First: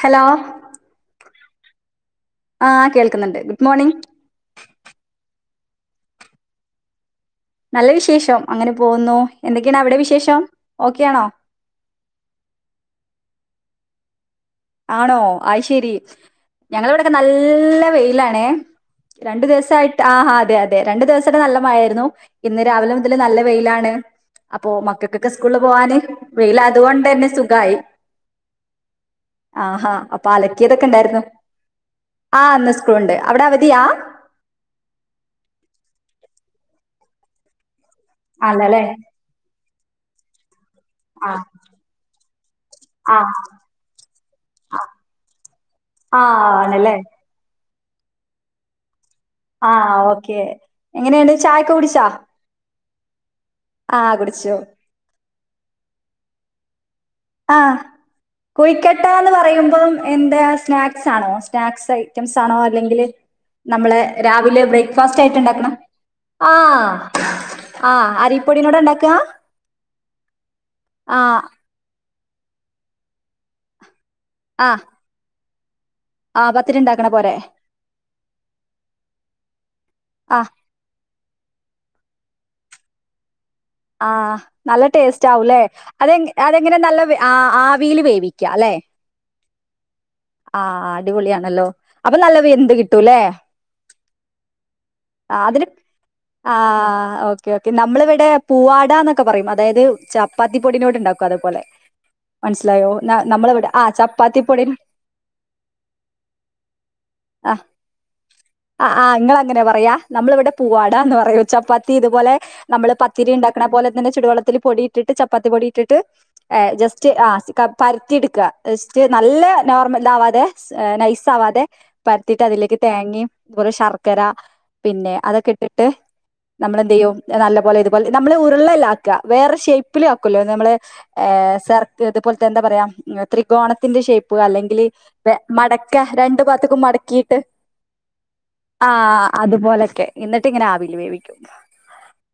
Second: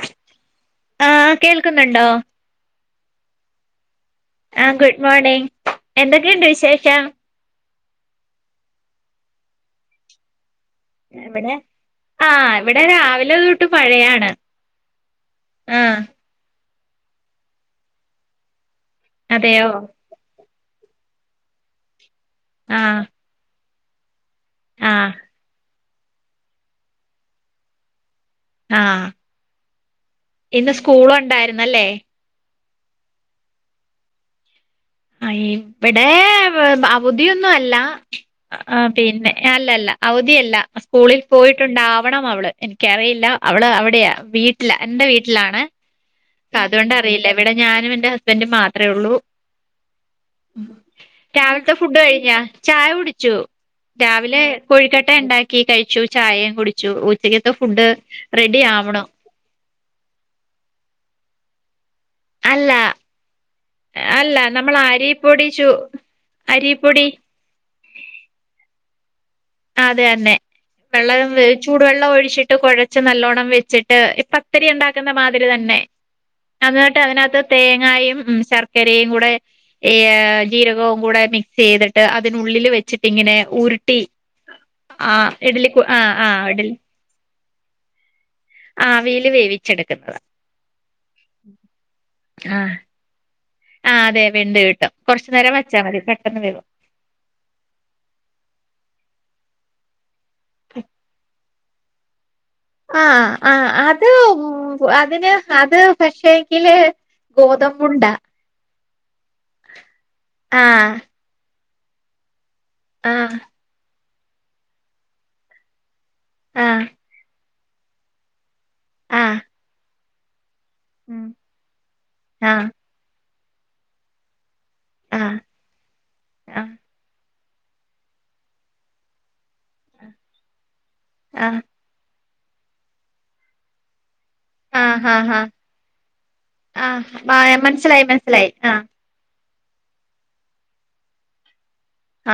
Hello ആഹ് കേൾക്കുന്നുണ്ടോ? ആഹ് കേൾക്കുന്ന്ണ്ട് ഗുഡ് മോർണിംഗ് ആഹ് ഗുഡ് മോർണിംഗ് എന്തൊക്കെയുണ്ട് വിശേഷം? നല്ല വിശേഷം അങ്ങനെ പോവുന്നു എന്തൊക്കെയാണ് അവിടെ വിശേഷം? ഓക്കെ ആണോ ഇവടെ ആഹ് ഇവിടെ രാവിലെ തൊട്ട് മഴയാണ് ആണോ? അയ്ശരി ആഹ് ഞങ്ങളെ ഇവടെക്കെ നല്ല വെയിലാണേ രണ്ടു അതെയോ ദിവസായിട്ട് ആഹ് അതെ അതെ രണ്ടു ദിവസായിട്ട് നല്ല മഴായിരുന്നു ഇന്ന് രാവിലെ ആഹ് മുതല് നല്ല വെയിലാണ് അപ്പൊ ആഹ് മക്കക്കൊക്കെ സ് സ്കൂള്ല് പോവാന് വെയിലായത് കൊണ്ടന്നെ സുഖായി ആഹ് ആഹ് ഹാ അപ്പൊ ഇന്ന് അലക്കിയതൊക്കെ സ്കൂള് ഇണ്ടായിരുന്നു ഉണ്ടായിരുന്നല്ലേ ആഹ് ഇന്ന് സ്കൂള്ണ്ട് അവിടെ അവധിയാ? ആഹ് ഇബടെ അവധിയൊന്നുവല്ല ആണല്ലേ ആഹ് പിന്നെ അല്ല അല്ല അവധിയല്ല സ്കൂളി ആ പോയിട്ടുണ്ടാവണം അവള് ആ എനിക്കറിയില്ല അവള് അവിടെയാ വീട്ടില് എന്റെ വീട്ടിലാണ് ആ അതുകൊണ്ട് ആണല്ലേ അറിയില്ല ഇവിടെ ഞാനും എന്റെ ഹസ്ബൻഡും മാത്രേയൊള്ളൂ ആ ഓക്കെ എങ്ങനെയാണ് ചായൊക്കെ രാവിലത്തെ ഫുഡ് കുടിച്ചാ കഴിഞ്ഞ? ചായ കുടിച്ചു ആഹ് രാവിലെ കുടിച്ചു കൊഴിക്കട്ട ഇണ്ടാക്കി കഴിച്ചു ചായയും കുടിച്ചു ഉച്ചക്കത്തെ ഫുഡ് റെഡിയാവുണു കൊഴുക്കട്ടാന്ന് പറയുമ്പം എന്ത സ്നാക്സാണോ? സ്നാക്സ് ഐറ്റംസാണോ അല്ല അല്ലെങ്കില് നമ്മള് അല്ല രാവിലെ നമ്മൾ ബ്രേക്ക്ഫാസ്റ്റ് ആയിട്ട് അരിപ്പൊടി ചു ഇണ്ടാക്കണതാ ആഹ് അരിപ്പൊടി ആഹ് അരിപ്പൊടിനോണ്ട ഇണ്ടാക്ക? അതെ തന്നെ വെള്ളം ചൂടുവെള്ളം ഒഴിച്ചിട്ട് കുഴച്ച് നല്ലോണം വെച്ചിട്ട് ഇപ്പ പത്തിരി ആഹ് ഒണ്ടാക്കുന്ന മാതിരി തന്നെ ആഹ് പത്തിരി അന്നിട്ട് ഇണ്ടാക്കണ പോലെ അതിനാത്ത് തേങ്ങായും ശർക്കരയും കൂടെ ഈ ആഹ് ജീരകവും കൂടെ മിക്സെയ്തിട്ട് അതിനുള്ളില് വെച്ചിട്ടിങ്ങനെ ഉരുട്ടി ആഹ് നല്ല ആ ടേസ്റ്റോവുലേ? ഇഡലി ആ അത് ആ അത് ഇഡലി എങ്ങനെ നല്ല ആവിയില് വേവിക്കാല്ലെ? ആവിയില് വേവിച്ചെടുക്കുന്നത ആഹ് ആഹ് അടിപൊളിയാണല്ലോ അപ്പൊ നല്ലോം ആഹ് വെന്ത് കിട്ടൂല്ലേ? ആഹ് അതെ വെന്ത് കിട്ടും കൊറച്ചു ആ, നേരം അതിന് വെച്ചാ മതി പെട്ടെന്ന് വേവും ആഹ് ഓ ക്കെ ഓക്കെ നമ്മളിവിടെ പൂവാടന്നൊക്കെ പറയും അതായത് ചപ്പാത്തി പൊടിനോട് ഇണ്ടാക്കും അതേപോലെ മനസ്സിലായോ? ആ ന- ആ നമ്മളിവിടെ അത് ചപ്പാത്തിപ്പൊടി അതിന് അത് പശേങ്കില് ആ ഗോതമ്പുണ്ടാ ആ ആഹ് ഇങ്ങളങ്ങനെ പറയാ നമ്മള് ഇവിടെ ആഹ് പൂവാടാ എന്ന് പറെയും ചപ്പാത്തി ഇതുപോലെ നമ്മള് പത്തിരി ആഹ് ഇണ്ടാക്ക്ണെ പോലെ തന്നെ ചുടുവെള്ളത്തില് പൊടിയിട്ടിട്ട് ചപ്പാത്തി പൊടിയിട്ടിട്ട് ആഹ് ജെസ്റ്റ് ആഹ് പര്ത്തി എട്ക്കാ യെസ്റ്റ് ആഹ് നല്ലെ നോർമൽ ഇതാവാതെ സ് ഉം നൈസാവാതെ പര്ത്തിട്ട് ആഹ് അതിലേക്ക് തേങ്ങേം അതുപോലെ ശർക്കര പിന്നെ ആഹ് അതൊക്കെ ഇട്ടിട്ട് ആഹ് നമ്മളെന്തയ്യും നല്ലെ പോലെ ഇതുപോലെ നമ്മെ ഉരുളല്ലാക്ക വേറെ ഷേപ്പില് ആക്കൊല്ലോ നമ്മള് എഹ് ആഹ് സെർ അതുപോല്ത്തെ എന്താ പറയാ ത്രികോണത്തിന്റെ ഷേപ്പ് അല്ലെങ്കി ആഹ് ആഹ് മടക്കാ രണ്ടു ഭാത്ക്കും ആഹ് മടക്കിയിട്ട് ആഹ് മനസ്സിലായി മനസ്സിലായി ആഹ് ആഹ അതുപോലെക്കെ എന്നിട്ട് ഇങ്ങനെ ആവിൽ വേവിക്കും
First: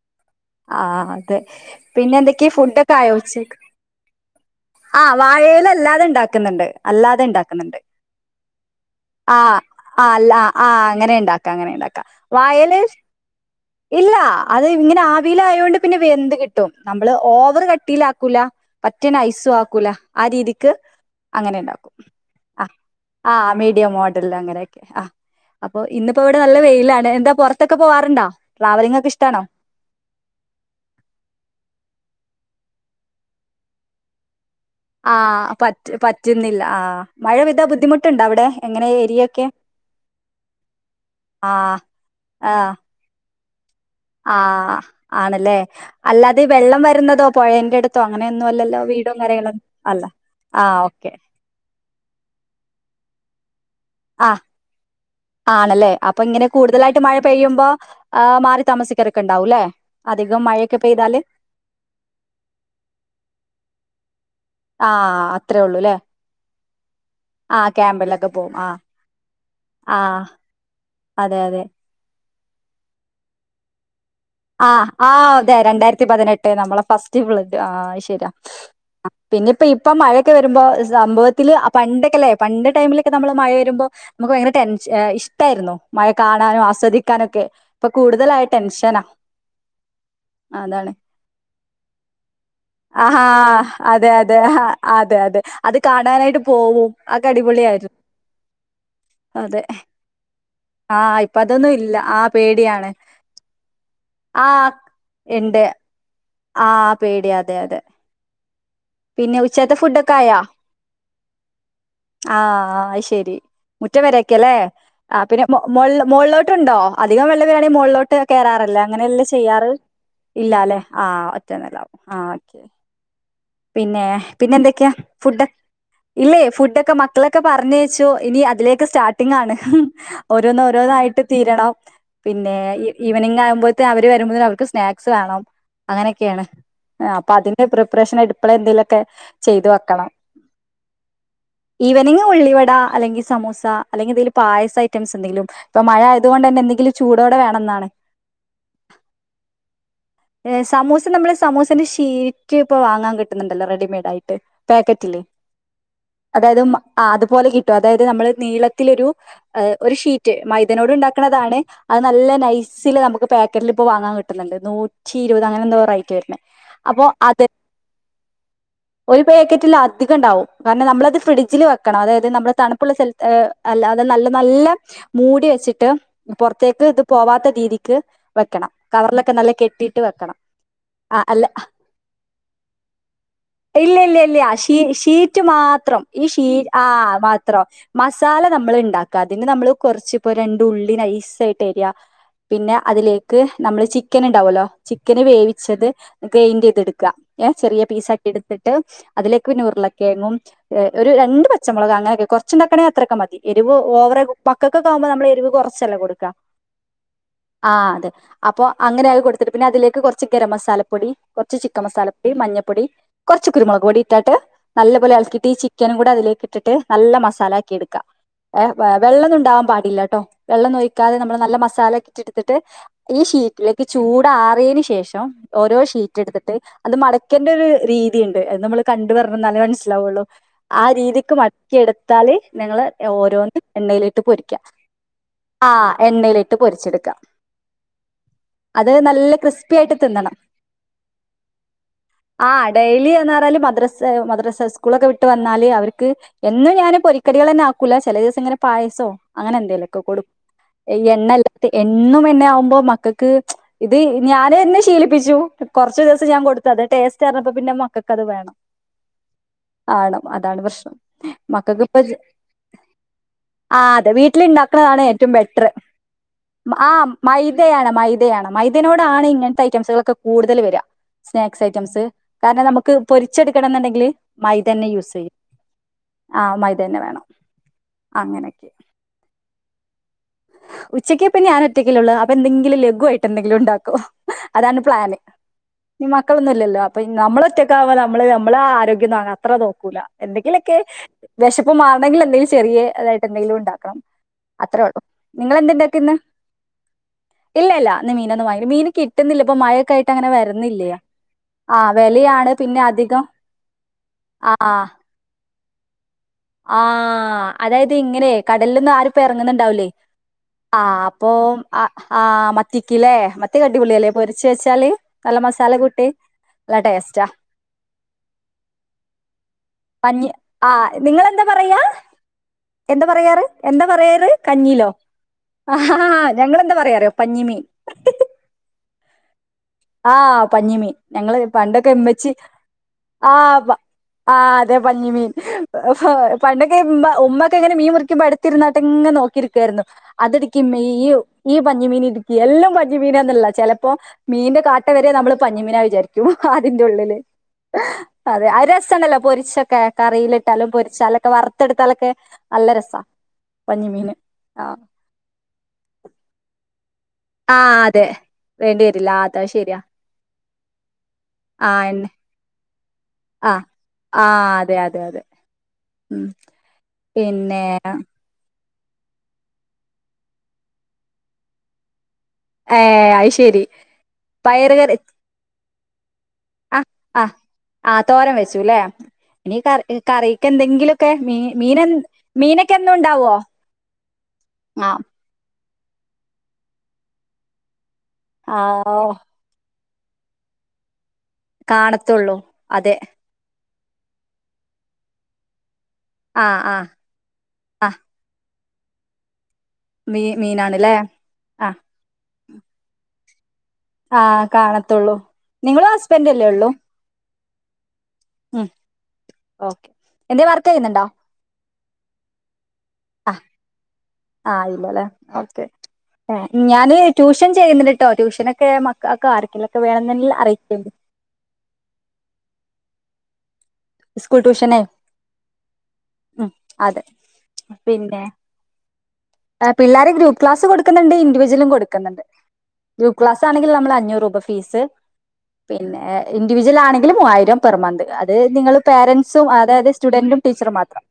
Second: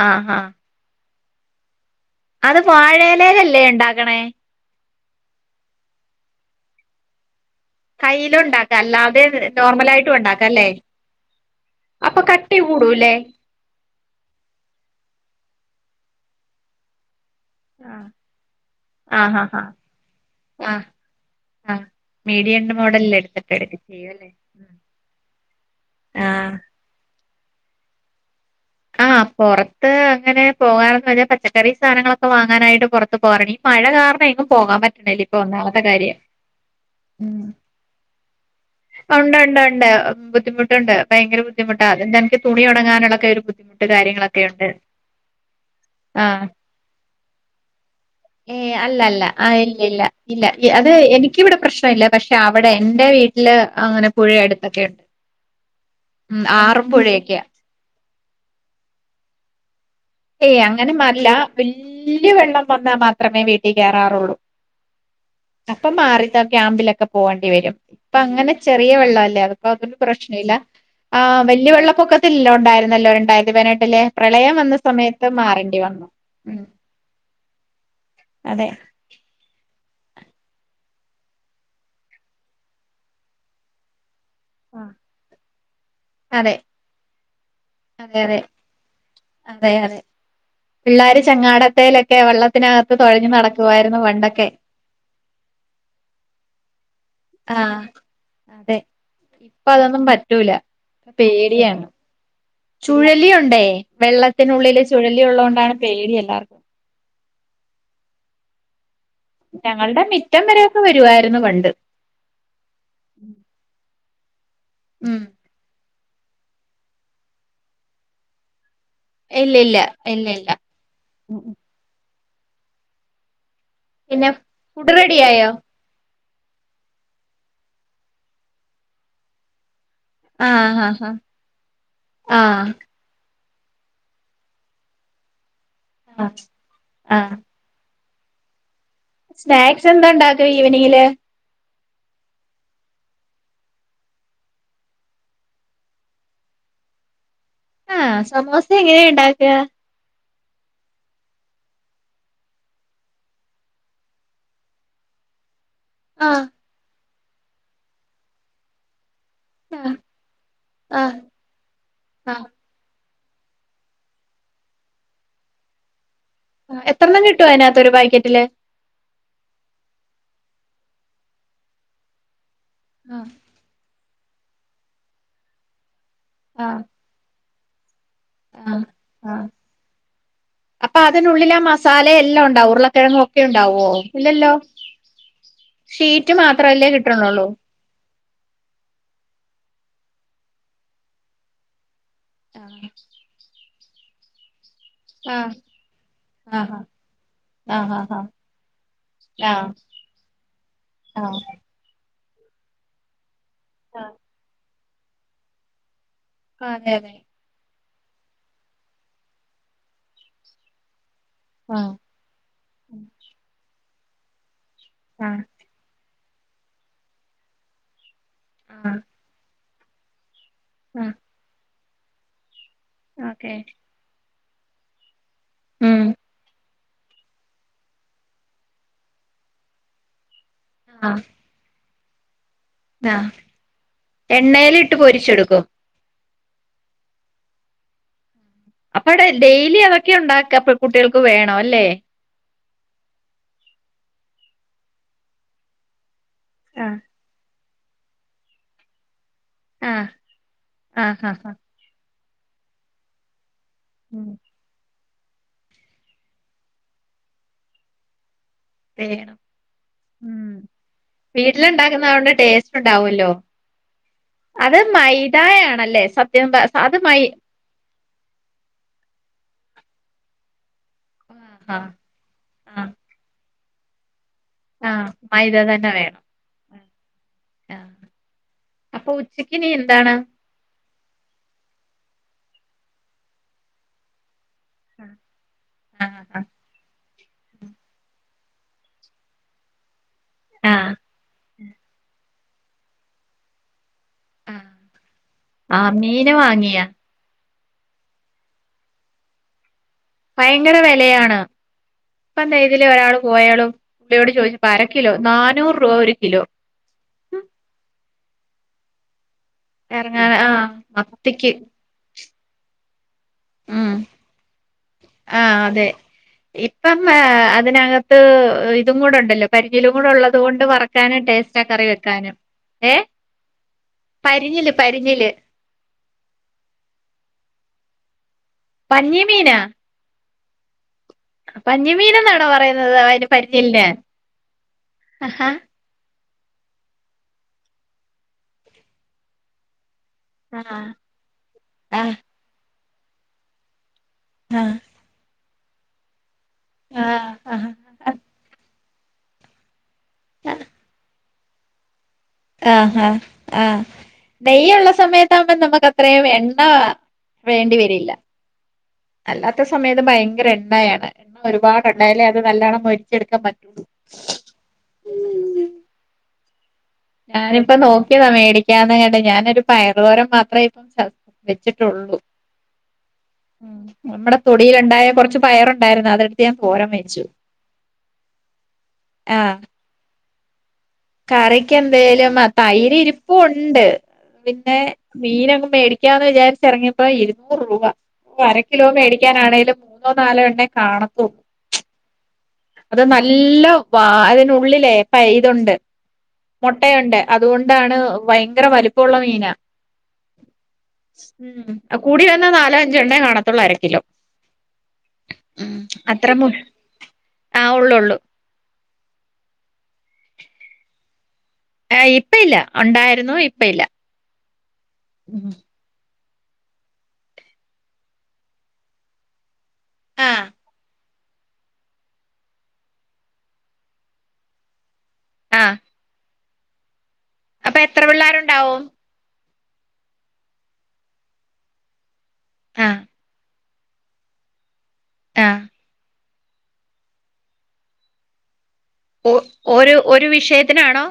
ആ ഹാ ആ അതെ പിന്നെ എന്തൊക്കെ ഫുഡ്ഡൊക്കെ ആയോ ഉച്ചക്ക് വാഴയിലേലല്ലേ ഉണ്ടാക്കണേ ആഹ് വാഴേൽ അല്ലാതെ ഇണ്ടാക്ക്ന്നണ്ട് അല്ലാതെ ഉണ്ടാക്ക്ന്നണ്ട് കയ്യിലും ഉണ്ടാക്കാം അല്ലാതെ ആ നോർമലായിട്ടും അല്ല ഉണ്ടാക്കാം അല്ലേ ആ അങ്ങനെ ഇണ്ടാക്ക അങ്ങനെ ഇണ്ടാക്ക അപ്പൊ കട്ടി വാഴെല് കൂടൂല്ലേ ഇല്ലാ അത് ഇങ്ങെനെ ആവീല് ആയൊണ്ട് പിന്നെ വെന്ത് കിട്ടും. നമ്മള് ഓ വർ ആഹ് കട്ടിയിലാക്കൂല പറ്റെ ആഹ് നൈസും ആഹ് ആക്കൂല ആ രീതിക്ക് ആഹ് അങ്ങനെ ആഹ് ഇണ്ടാക്കും മീഡിയം ആഹ മോഡലിൽ ആഹ് എടുത്തിട്ട് എടുക്ക മീഡിയം ചെയ്യും മോഡൽ അല്ലേ അങ്ങനെയെക്കെ ആ അപ്പൊ ഇന്നിപ്പോ ഇവ്ടെ ആഹ് നല്ലെ വെയിലാണ് എന്താ പൊറത്തൊക്കെ പോവാറുണ്ടോ ട്രാവലിംഗ് ആ ഒക്കെ ഇഷ്ടാണോ പൊറ ത്ത് അങ്ങനെ പോവാനൊന്നും കയ്യേലില്ല പച്ചക്കറി സാനങ്ങളൊക്കെ വാങ്ങാനായിട്ട് പൊറത്ത് പോവാർണ്ട് ഈ മഴ കാരണ മെങ്ങും പോകാൻ പറ്റാ ആ പറ്റ് പറ്റ്ന്നില്ല ആ മഴെ പെയ്താ ബുദ്ധിമുട്ട്ണ്ടോ അവ്ടെ എങ്ങനെ ഏരിയെ ഉണ്ട് ഉണ്ട് ബുദ്ധിമുട്ടുണ്ട് ഭയെങ്കര ആ ബുദ്ധിമുട്ടാ അത് എന്ക്ക് തുണി ഒണങ്ങാനൊക്കൊരു ബുദ്ധിമുട്ട് കാര്യങ്ങൾ ആഹ്‌ ആണല്ലേ അല്ലാതെ വെള്ളം വരുന്നതോ പൊയന്റെട്ത് ഏഹ്‌ അല്ല അല്ല ആഹ്‌ ഇല്ല ഇല്ല അല്ല ആ ഇല്ല അത് ഓക്കെ എനിക്ക് ക്കി ഇവിടെ പ്രശ്നം ഇല്ല. പക്ഷെ, അവടെ എന്റെ വീട്ടിൽ ഇല്ലാ അങ്ങനെ പുഴ ആഹ്‌ അടുത്തൊക്കെ ഉണ്ട് ആണല്ലേ അപ്പൊ ഉം ഇങ്ങനെ ആറും കൂടുതലായിട്ട് മഴ പുഴയൊക്കെയാ പെയ്യുമ്പോ ആഹ്‌ മാറി താമസിക്കരൊക്കെ ഇണ്ടാവുല്ലേ ഏയ് അങ്ങനെ മാറില്ലാ വെല്യവെള്ളം വന്നാ മാത്രമേ വീട്ടിൽ കയെറാറുള്ളൂ ആഹ്‌ അപ്പൊ മാറിത്ത ക്യാമ്പിലൊക്കെ പോകേണ്ടി ആ വരും ഇപ്പൊ ക്യാമ്പിലൊക്കെ അങ്ങനെ പോവും ആ ചെറിയ വെള്ളല്ലേ അപ്പോ അതൊര് ആ പ്രശ്ന ഇല്ല ആ അതെ അതെ വല്യ വെള്ളപ്പൊക്ക ല്ലോ ഉണ്ടായിരുന്നല്ലോ രണ്ടായിരത്തി പതിനെട്ടില് പ്രളയം ആ വന്ന് ആ അതെ രണ്ടായിരത്തി പതിനെട്ട് നമ്മളെ ഫസ്റ്റ് [unintelligible] ആഹ്‌ ശരിയാ അതെ പിന്നെപ്പ ഇപ്പ മഴയൊക്കെ വരുമ്പോ സംഭവത്തില് പണ്ടെക്കെല്ലേ പണ്ട് ടൈമിലെക്കെ നമ്മള് മഴ വരുമ്പോ നമുക്ക് ഭയങ്കര ടെൻഷെ ഇഷ്ടായിരുന്നു മഴെ അതെ കാണാനും ആസ്വദിക്കാനൊക്കെ ഇപ്പൊ അതെ അതെ കൂടുതലായ ടെൻഷനാ അതെ അതെ അതാണ് പിള്ളേര് ചങ്ങാടത്തേലെക്കെ വെള്ളത്തിനക ആഹാ അതെ അതെ അതെ അതെ അത് കാണാനായിട്ട് പോവും ആ അ‌തടിപൊളിയായിരുന്നു അതെ അതെ ഇപ്പൊ അതൊന്നും പറ്റൂല ആഹ്‌ ഇപ്പ അതൊന്നും ഇല്ലാ ആഹ്‌ ചുഴലി ഉണ്ടേ ആ വെള്ളത്തിനുള്ളില് ചുഴലി ഉള്ളോണ്ടാണ് പേടി എല്ലാർക്കും ആഹ്‌ പേടിയാ അതെ അതെ പിന്നെ ഉച്ചത്തെ ഞങ്ങളുടെ ഫുഡൊക്കെ മിറ്റം വരെ ഒക്കെ വരുവായിരുന്നു പണ്ട് ആഹ്‌ ആഹ് അയ് ശരി മുറ്റം വരെക്കെല്ലേ ആ ഉം പിന്നെ മോ മോള്ള് മോള്ളോട്ട്ണ്ടോ അധികം വെള്ളം വരാണേ മോള്ളോട്ട് കേറാറില്ലേ അങ്ങനെയല്ലേ ഇല്ല ചെയ്യാറ് ഇല്ല ഇല്ല ഇല്ല ഇല്ലാലേ ആഹ്‌ ഉം, ഒറ്റ ഉം. നിലാവും ആഹ് ഓക്കെ പിന്നെ പിന്നെ എന്തൊക്കെയാ ഫുഡ് ഫുഡ്ഡ് റെഡിയായോ ഇല്ലേ ഫുഡൊക്കെ മക്കളൊക്കെ പറഞ്ഞയച്ചു ഇനി അതിലേക്ക് സ്റ്റാർട്ടിങ് ആണ് ഓരോന്ന് ആഹ് ആഹ് ആഹ് ഓരോന്നായിട്ട് തീരണം പിന്നെ ആഹ് ഈവനിങ് ആകുമ്പഴത്തെ അവര് വരുമ്പോ അവർക്ക് സ്നാക്സ് വേണം അങ്ങനൊക്കെയാണ് ആഹ് അപ്പൊ ആഹ് അതി ന്റെ പ്രിപ്പറേഷൻ ആയിട്ട് ഇപ്പളെ എന്തെങ്കിലൊക്കെ ചെയ്തു സ്നാക്സ് എന്താ വെക്കണം ഉണ്ടാക്ക ഈവനിങ്ങില് ഈവനിങ് ഉള്ളിവട അല്ലെങ്കിൽ സമൂസ അല്ലെങ്കിൽ എന്തെങ്കിലും പായസ ഐറ്റംസ് എന്തെങ്കിലും ഇപ്പൊ മഴ ആയത് കൊണ്ടന്നെ എന്തെങ്കിലും ചൂടോടെ വേണം എന്നാണ് ആഹ്‌ സമൂസ എങ്ങനെയ ഉണ്ടാക്കാ സമൂസ നമ്മളെ സമോസന്റെ ഷീറ്റ് ഇപ്പൊ വാങ്ങാൻ കിട്ടുന്നുണ്ടല്ലോ റെഡിമെയ്ഡ് ആയിട്ട് പാക്കറ്റില് ആഹ് അതായത് അതുപോലെ കിട്ടും അതായത് നമ്മള് നീളത്തിലൊരു ഏഹ് ആഹ് ഒരു ഷീറ്റ് മൈദനോട് ആഹ് ഉണ്ടാക്കണതാണ് അത് നല്ല ആഹ് നൈസിൽ നമുക്ക് പാക്കറ്റിലിപ്പോ വാങ്ങാൻ കിട്ടുന്നുണ്ട് നൂറ്റി ഇരുപത് അങ്ങനെ എന്തോ റേറ്റ് വരുന്നത് ആഹ് എത്ര എണ്ണം കിട്ടും അയിനകത്ത് ഒരു പാക്കറ്റില് ഒരു പാക്കറ്റില് അധികം ഉണ്ടാവും കാരണം നമ്മളത് ഫ്രിഡ്ജില് വെക്കണം അതായത് നമ്മളെ തണുപ്പുള്ള സ്ഥലത്ത് ആഹ് ഏഹ് അല്ല അതെ നല്ല നല്ല മൂടി വെച്ചിട്ട് ആഹ് പുറത്തേക്ക് ഇത് പോവാത്ത രീതിക്ക് വെക്കണം കവറിലൊക്കെ ആഹ് നല്ല കെട്ടിയിട്ട് വെക്കണം അപ്പൊ ആഹ് അല്ല അതിനുള്ളിൽ ആ മസാല എല്ലാം ഉണ്ടാവോ ഉരുളക്കിഴങ്ങും ഒക്കെ ഉണ്ടാവോ ഇല്ല ഇല്ല ഇല്ല ഇല്ലല്ലോ ഷി ഷീറ്റ് മാ മാത്രം ഈ ഷീറ്റ് ശീ മാത്രല്ലേ ആഹ്‌ കിട്ടണുള്ളൂ മാത്രം മസാല നമ്മള് ഉണ്ടാക്കാ അതിന് നമ്മള് കൊറച്ച് ഇപ്പോ രണ്ട് ഉള്ളി നൈസ് ആയിട്ട് അരിയാ പിന്നെ ആഹ് അതിലേക്ക് നമ്മള് ചിക്കൻ ഉണ്ടാവോല്ലോ ചിക്കന് വേവിച്ചത് ആഹ് ഗ്രെയിൻറ്യ്തെടുക്കാ ഏഹ്‌ ചെറിയ ആഹ് ആഹ് ആഹ് പീസാക്കി എടുത്തിട്ട് അതിലേക്ക് പിന്നെ ഉരുളക്കിഴങ്ങും ഏഹ് ഒരു ആഹ് രണ്ട് പച്ച ച്ചമൊളക് അങ്ങനൊക്കെ കുറച്ചുണ്ടാക്കാണേ അത്രൊക്കെ മതി എരിവ് ഓവറെ മക്കക്ക് ഒക്കെ ആകുമ്പോ നമ്മള് എരിവ് കൊറച്ചല്ലെ കൊടുക്ക ആഹ്‌ അങ്ങനെ ആഹ് അതെ അപ്പൊ അങ്ങനെ അത് കൊടുത്തിട്ട് പിന്നെ അതിലേക്ക് കോർച്ച് ഗരം മസാലപ്പൊടി കോർച്ച് ചിക്കൻ ആഹ് മസാല പൊടി മഞ്ഞപ്പൊടി കുറച്ച് കുരുമുളക് പൊടി ഇട്ടാട്ട് നല്ലപോലെ എളക്കിട്ട് ഈ ചി ചിക്കനും കൂടെ അതിലേക്ക്ട്ടിട്ട് നല്ല മസാലാക്കി എടുക്ക ഏഹ് വെ ആഹ് വെള്ളോന്നും ഉണ്ടാവാൻ പാടില്ലട്ടോ വെള്ളം ആഹ് ഒന്നൊഴിക്കാതെ നമ്മള് നല്ല മസാലക്കെ ഇട്ടെടുത്തിട്ട് ഈ ഓക്കെ ഷീറ്റിലേക്ക് ചൂ ടാറിയെന് ശേഷം ഓരോ ഉം ഷീറ്റ്ട്ത്തിട്ട് അത് മടക്കേണ്ടോരു രീതിയിണ്ട് അത് നമ്മള് കണ്ട് പറഞ്ഞ് തന്നാലേ മനസ്സിലാവുള്ളൂ ആ ആഹ് രീതിക്ക് മ ടക്കി എടുത്താല് നിങ്ങള് ആഹ് ഓരോന്ന് എണ്ണയിലിട്ട് പൊരിക്കാ എണ്ണയിലിട്ട് പൊരിച്ചെടുക്കും ആഹ് എണ്ണയിലി ട്ട് പൊരിചെടുക്കാം അപ്പടെ ക്രിസ്പി ഡെയിലി ആയിട്ട് അതൊക്കെ തിന്നണം ഉണ്ടാക്ക അപ്പൊ കുട്ടികൾക്ക് വേണോല്ലേ ആഹ് ഡെയിലി എന്ന് പറല് മദ്രസ മദ്രസ് സ്കൂളൊക്കെ വിട്ട് വന്നാല് അവര്ക്ക് എന്നും ഞാന് ആഹ് പൊരിക്കടികളെന്നാക്കൂല ചെലെസം ഇങ്ങനെ പായസോ അങ്ങനെ എന്തേലോക്കെ ആഹ് കൊടു ഈ ആഹ് ആഹ് ആഹ് എണ്ണല്ലാത്ത എന്നും എണ്ണയാവുമ്പോ മക്കക്ക് ഇത് ഉം ഞാൻ എന്നെ ശീലി പ്പിച്ചു കുറച്ച് ദിവസം ഞാൻ കൊടുത്തത് ടേസ്റ്റ് അറിഞ്ഞപ്പോ പിന്നെ മക്കക്കത് വേണം [unintelligible] മാണം ഉം അതാണ് പ്രശ്നം മക്കക്കിപ്പത് വീട്ടിലുണ്ടാക്കുന്നതോണ്ട് ടേസ്റ്റ് ഉണ്ടാവല്ലോ ആ അത് വീട്ടില് അത് ഇണ്ടാക്ക്ണതാണ് ഏറ്റവും ബെത്രർ മൈദയാണല്ലേ സത്യം പ ആ അത് മൈ ദയാണ് മൈദയാണ് മൈദനോടാണ് ഇങ്ങൻത്തെ ഐറ്റംസുകളൊക്ക കൂടുതല് വര സ്നാക്സ് ആഹ് ആഹ് ഐറ്റംസ് കാര്ണം ആഹ് നമുക്ക് പൊരിച്ചട്ക്കണം ന്ന്ണ്ടെങ്കില് മൈദെന്നെ ആഹ് യൂസെയ്യും മൈദ തന്നെ വേണം ആ മൈദെന്നെ വേണം അങ്ങനെക്കെ അപ്പ ഉച്ചക്കിനി എന്താണ് ഉച്ചക്കിപ്പ ഞാന ഒറ്റക്കല്ലേ ഒള്ളൂ അപ്പ എന്തെങ്കിലും ലഘു ആയിട്ടെന്തെങ്കിലും ഇണ്ടാക്കു അതാണ് പ്ലാന് ഇഞ് ആഹ് മക്കളൊന്നുല്ലല്ലോ ഇപ്പ നമ്മളോറ്റക്കാവുമ്പോ നമ്മള് നമ്മളെ ആരോഗ്യൊന്നും അങ്ങ അത്ര നോക്കൂല ആഹ് എന്തെങ്കിലെക്കെ ആഹ് വെശപ്പ് മാർണെങ്കില് എന്തെലും ചെറിയെ അതായിട്ട് എന്തെങ്കിലും ഇണ്ടാക്കണം അത്രേ ഒള്ളൂ നിങ്ങളെ എന്തേ ആഹ് ഇണ്ടാക്ക്ന്നെ മീന് വാങ്ങിയാ ഇല്ല ഇല്ല ഇന്ന് മീനൊന്നും വാങ്ങില മീന് കിട്ട്ന്നില്ലപ്പൊ മഴക്കായി ഭയങ്കര വെലയാണ് ആ വെലയ ഇപ്പം ദേ ഇതിലെ ഒരാള് പോയാലും പുള്ളിയോട് ആ ചോയിച്ചപ്പോ അര കിലോ നാനൂറ് രൂപ ഒരു കിലോ ആഹ് അതായത് ഇങ്ങനെ കടൽലോന്നും ആരു ഇപ്പ എർങ്ന്ന്ണ്ടാവില്ലേ അങ്ങനെ ആഹ് ആ അപ്പൊ മത്തിക്ക് ആ ആ മത്തിക്കിലെ മ ത്തി ഉം അടിപൊളിയല്ലേ പൊരിച്ച് വെച്ചാല് നല്ല ആഹ് മസാല അതെ കൂട്ടി നല്ല ഇപ്പം ആ ടേസ്റ്റാ അതിനകത്ത് ഇതും കൂടെ ഉണ്ടല്ലോ പനിനീല് കൂടെ പഞ്ഞി ഉള്ളത് കൊണ്ട് ആ വറ ക്കാന് നിങ്ങളെന്താ ടേസ്റ്റാ പറയാ കറി വെക്കാനും ഏഹ് എന്താ പറയാറ് എന്താ പറയാറ് പരിഞ്ഞില് കഞീലോ പരിഞ്ഞില് അ ഹ ഹാ ഞങ്ങളെന്താ പറയ അറിയോ പഞ്ഞിമീൻ പഞ്ഞി മീന ആ പഞ്ഞിമീൻ ഞങ്ങള് പണ്ടൊക്കെ ഇമ്മച്ചി പഞ്ഞിമീനെന്നാണോ പറയുന്നത് അതിന് ആഹ് പ പരിഞ്ഞിലിന് ആ അതെ പഞ്ഞി മീൻ ആഹാ പണ്ടൊക്കെ ഇമ്മ ഉമ്മ ഒക്കെ ഇങ്ങനെ മീൻ മുറിക്കുമ്പോ എട്ത്തിര്ന്നാട്ട് ഇങ്ങന നോക്കിര്ക്കാര്ന്നു അത് ആഹ് ഇട്ക്കിമ്മി ഈ ഈ പഞ്ഞി ആഹ് മീനിട്ക്കി എല്ലോം പഞ്ഞി മീനാന്ന്ള്ള ചെലപ്പോ മീ കാട്ട വരെ നമ്മള് പഞ്ഞിമീനാ വിചാരി ക്ക്യും അതിന്റ ഉള്ളില് ആഹ് ആഹ് അതെ അത് രസണ്ടല്ലോ പൊരിച്ചൊക്കെ കറീലിട്ടാലും പൊര്ച്ചാലോക്കെ വർത്തട്ത്താലൊക്കെ ആ ഹാ ആഹ് ആ നെയ്യ്ള്ള സമയത്താവുമ്പം നമ്മക്കത്രേം എണ്ണ വേണ്ടി ആഹ് അതെ വരില്ല വേണ്ടി വരില്ല ആ, അതാ അല്ലാത്ത ശരിയാ സമയത്ത് ഭയങ്കര എണ്ണയാണ് ആഹ് ഒരുപാട് എന്നെ എണ്ണേല് അത് നല്ലോണം മോര് ആഹ് ആ അതെ അതെ അതെ ഉം പിന്നെ ഞാനിപ്പം നോക്കിയതാ മേടി [unintelligible] ഞാനൊരു പയറ് തോരം മാത്രെ ഇപ്പം വെച്ചിട്ടൊള്ളൂ ഏഹ് അത് ശരി നമ്മടെ പയറ് തൊടീല് ഇണ്ടായ കൊർച്ച് പയറുണ്ടായിരുന്നു അത് അഹ് അഹ് ആ തോരം വെച്ചു ലെ ഇനി ആഹ് ക കറീക്ക് എന്തെങ്കിലും കറിക്ക് എന്തേലും ആ തൈര് ഉണ്ടാവോ ഇര്പ്പുണ്ട് പിന്നെ ആഹ് മീനങ്ങും മേടിക്കാന്ന് വിചാരിച് എറങ്ങിയപ്പോ ഇരുന്നൂറ് രൂപ അര കിലോ ആഹ് മേടിക്കാനാണെലും മൂന്നോ നാലോ എണ്ണെ കാണത്തു കാണത്തുള്ളൂ അതെ അത് നല്ല വാ അതിനുള്ളിലേ പൈ ഇതുണ്ട് ആഹ് ആഹ് മോട്ടയുണ്ട് അതുകൊണ്ടാണ് ആഹ് ഭയങ്കര വലുപ്പമുള്ള മീന മീ മീനാണല്ലേ ഉം ആഹ് കൂടി വന്ന നാലോ അഞ്ചോ എണ്ണേ കാണത്തൊള്ളു അര കിലോ ആ കാണത്തൊള്ളൂ നിങ്ങളും അത്ര ഹസ്ബൻഡ് അല്ലേ മു ഒള്ളൂ ആ ഉള്ളള്ളൂ മ് ഓക്കെ, എന്തേലും വർക്ക് ചെയ്യുന്നുണ്ടോ? ഏ ഇപ്പ ഇല്ല ഉണ്ടായി ആ ആഹ് ഇല്ലല്ലോ ഓക്കെ ഞാന് ട്യൂഷൻ ചെയ്യുന്നുണ്ട്ട്ടോ ട്യൂഷനൊക്കെ മക്കക്കെ ആർക്കേലൊക്കെ ആ വേണമെങ്കിൽ അറിയിക്കേണ്ടി. സ്കൂൾ ട്യൂഷന് ആഹ് മ് അതെ അപ്പൊ എത്ര പിന്നെ പിള്ളേരുണ്ടാവും പിള്ളേരെ ഗ്രൂപ്പ് ക്ലാസ് കൊടുക്കുന്നുണ്ട്. ഇൻഡ് വിജ്ല കൊടുക്കുന്നുണ്ട്, ആ ഗ്രൂപ്പ് ക്ലാസ് ആണെങ്കിൽ നമ്മൾ അഞ്ഞൂറ് രൂപ ഫി ഫീസ് ആ പിന്നെ ഇൻ്റിവിജൽ ആണെങ്കിൽ മുവായിരം പെർമന്ത് അത് നിങ്ങ ഒ പേരന്റ്സും അതായത് ഒരു ഒരു സ്റ്റുഡന്റും ടീച്ചർ മാത്രം. വിഷയത്തിനാണോ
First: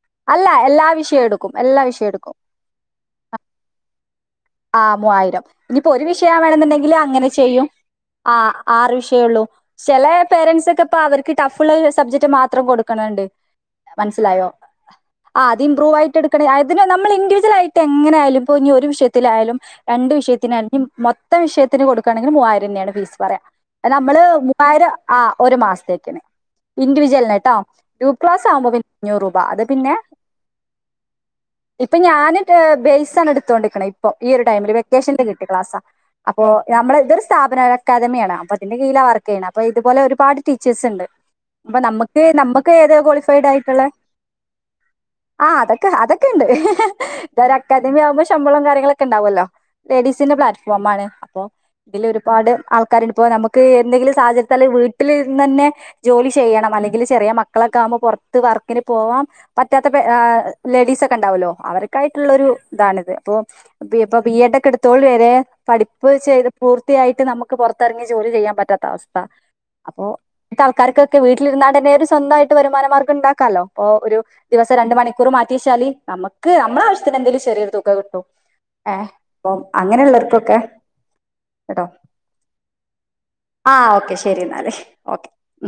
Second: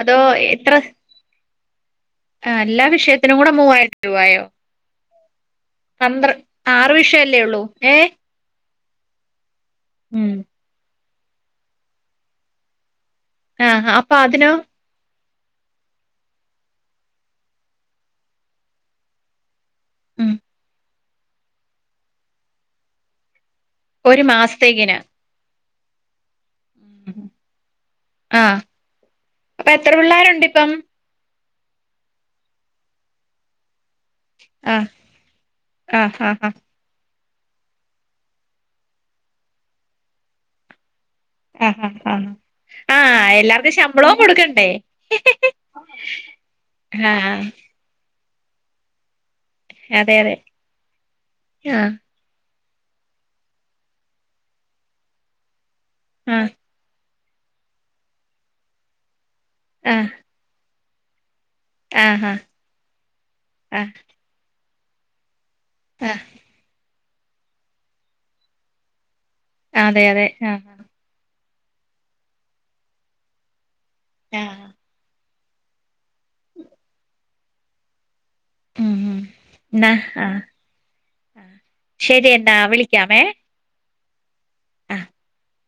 അതോ അല്ല എത്ര എല്ലാ വിഷയോടും ക്കും എല്ലാ വിഷയം എടുക്കും. ആ എല്ലാ വിഷയത്തിനും കൂടെ മൂവായിരം രൂപയോ? ആ മൂവായിരം ഇനിയിപ്പോ ഒരു വിഷയം ആറ് വേണെന്നുണ്ടെങ്കില് അങ്ങനെ വിഷയല്ലേ ഉള്ളൂ ചെയ്യും. ഏ ആ ആറ് വിഷയ ഉള്ളൂ ചില പേരൻസ് ഒക്കെ ഇപ്പ അവർക്ക് ടഫ്ള്ള സബ്ജക്ട് മാത്രം കൊടുക്കണണ്ട്, ആ അപ്പൊ മനസ്സിലായോ? അതിനോ ആ അത് ഇംമ്പ്രൂവ് ആയിട്ട് എടുക്കണേ അതിന് നമ്മൾ ഇൻിവിജവൽ ആയിട്ട് എങ്ങനായാലും ഇപ്പെ ഇനി ഒരു വിഷയത്തിലായാലും രണ്ടു ഉം വിഷയത്തിന് അല്ലെങ്കിൽ മൊത്തം വിഷയത്തിന് കൊടുക്കുകണെങ്കിൽ മൂവായിരം ന്നേണ് ഫീസ് പറയാ. അഹ് നമ്മള് ഒരു മൂവായിരം മാസത്തേക്കിന് ആ ഒരു മാസത്തേക്കിന് ഇൻഡിവിജ്വലിന് കേട്ടോ ഗ്രൂപ്പ് ആ ക്ലാസ് ആകുമ്പോ പിന്നെ അഞ്ഞൂറ് രൂപ അത് അപ്പൊ എത്ര പിന്നെ പിള്ളേരുണ്ട് ഇപ്പം ഇപ്പൊ ഞാന് ബെയ്സാണ് എടുത്തോണ്ടിരിക്ക്ണ ഇപ്പോ ഈ ഒരു ടൈമില് ആ വെക്കേഷന്റെ കിട്ടിയ ക്ലാസ്സാ. ആഹ് ആഹ് അപ്പൊ ആഹ് നമ്മള് ഇതൊരു സ്ഥാപന അക്കാദമിയാണ് അപ്പൊ അതിന്റെ കീഴിലാണ് വർക്ക് ചെയ്യ്ണ. അപ്പോ ഇത്പോലെ ഒരുപാട് ടീച്ചേഴ്സ് ഉണ്ട്. അപ്പൊ ആഹ് ആഹ് നമ്മക്ക് ആഹ് നമ്മക്ക് ഏത ആഹ് ക്വാളിഫൈഡ് എല്ലാർക്കും ആയിട്ടുള്ള ശമ്പളവും കൊടുക്കണ്ടേ ആ അതൊക്കെ അതക്കെ ഉണ്ട് ആഹ് ഇതൊരു അക്കാദമി ആവുമ്പോ ശമ്പളം കാര്യങ്ങളൊക്കെ ഉണ്ടാവുമല്ലോ അതെ അതെ ലേഡീസിന്റെ പ്ലാറ്റ്ഫോ ആണ് അപ്പോ ആഹ് ഇതിലൊരു ഒരുപാട് ആൾക്കാര് ഇപ്പോ നമുക്ക് എന്തെങ്കിലും സാഹചര്യത്താൽ വീട്ടിൽ ഇരുന്ന് തന്നെ ജോലി ആഹ് ചെയ്യണം അല്ലെങ്കിൽ ചെറിയ മക്കളൊക്കെ ആകുമ്പോ പുറത്ത് വർക്കിന് പോവാൻ പറ്റാത്ത ആഹ് ആ ലേഡീസ് ഒക്കെ ഉണ്ടാവല്ലോ അവർ ആയിട്ടുള്ളൊ ആഹ് ആഹ് ഒരു ഇതാണിത് അപ്പോ ആഹ് ഇപ്പൊ ബി എഡ് ഒക്കെ ഇടുത്തോല് വേരെ പഠിപ്പ് ആഹ് ചെയ്ത് പൂ ർത്തിയായിട്ട് നമുക്ക് പുറത്തിറങ്ങി ജോലി ചെയ്യാൻ പറ്റാത്ത അവസ്ഥ അതെ അപ്പോ അതെ അങ്ങനെത്ത ആൾ ആഹ് ആൾക്കാർക്ക് വീട്ടിലിരുന്നാണ്ടന്നെ ഒരു സ്വന്തമായിട്ട് വരുമാനമാർഗം ഉണ്ടാക്കാലോ ഇപ്പോ ഒരു ആഹ് ദിവസം രണ്ട് മണി മണിക്കൂർ മാറ്റി വെച്ചാല് നമുക്ക് നമ്മുടെ ആവശ്യത്തിന് എന്തെങ്കിലും ചെറിയരു തുക കിട്ടു. ഉം ഏ ഉം അപ്പം എന്നാ ആഹ് അങ്ങനെയള്ളവർക്കൊക്കെ ശരി എന്നാ വിളിക്കാമേ ആ ഓക്കെ ശരി എന്നാൽ ആഹ് ഓക്കെ. ഉം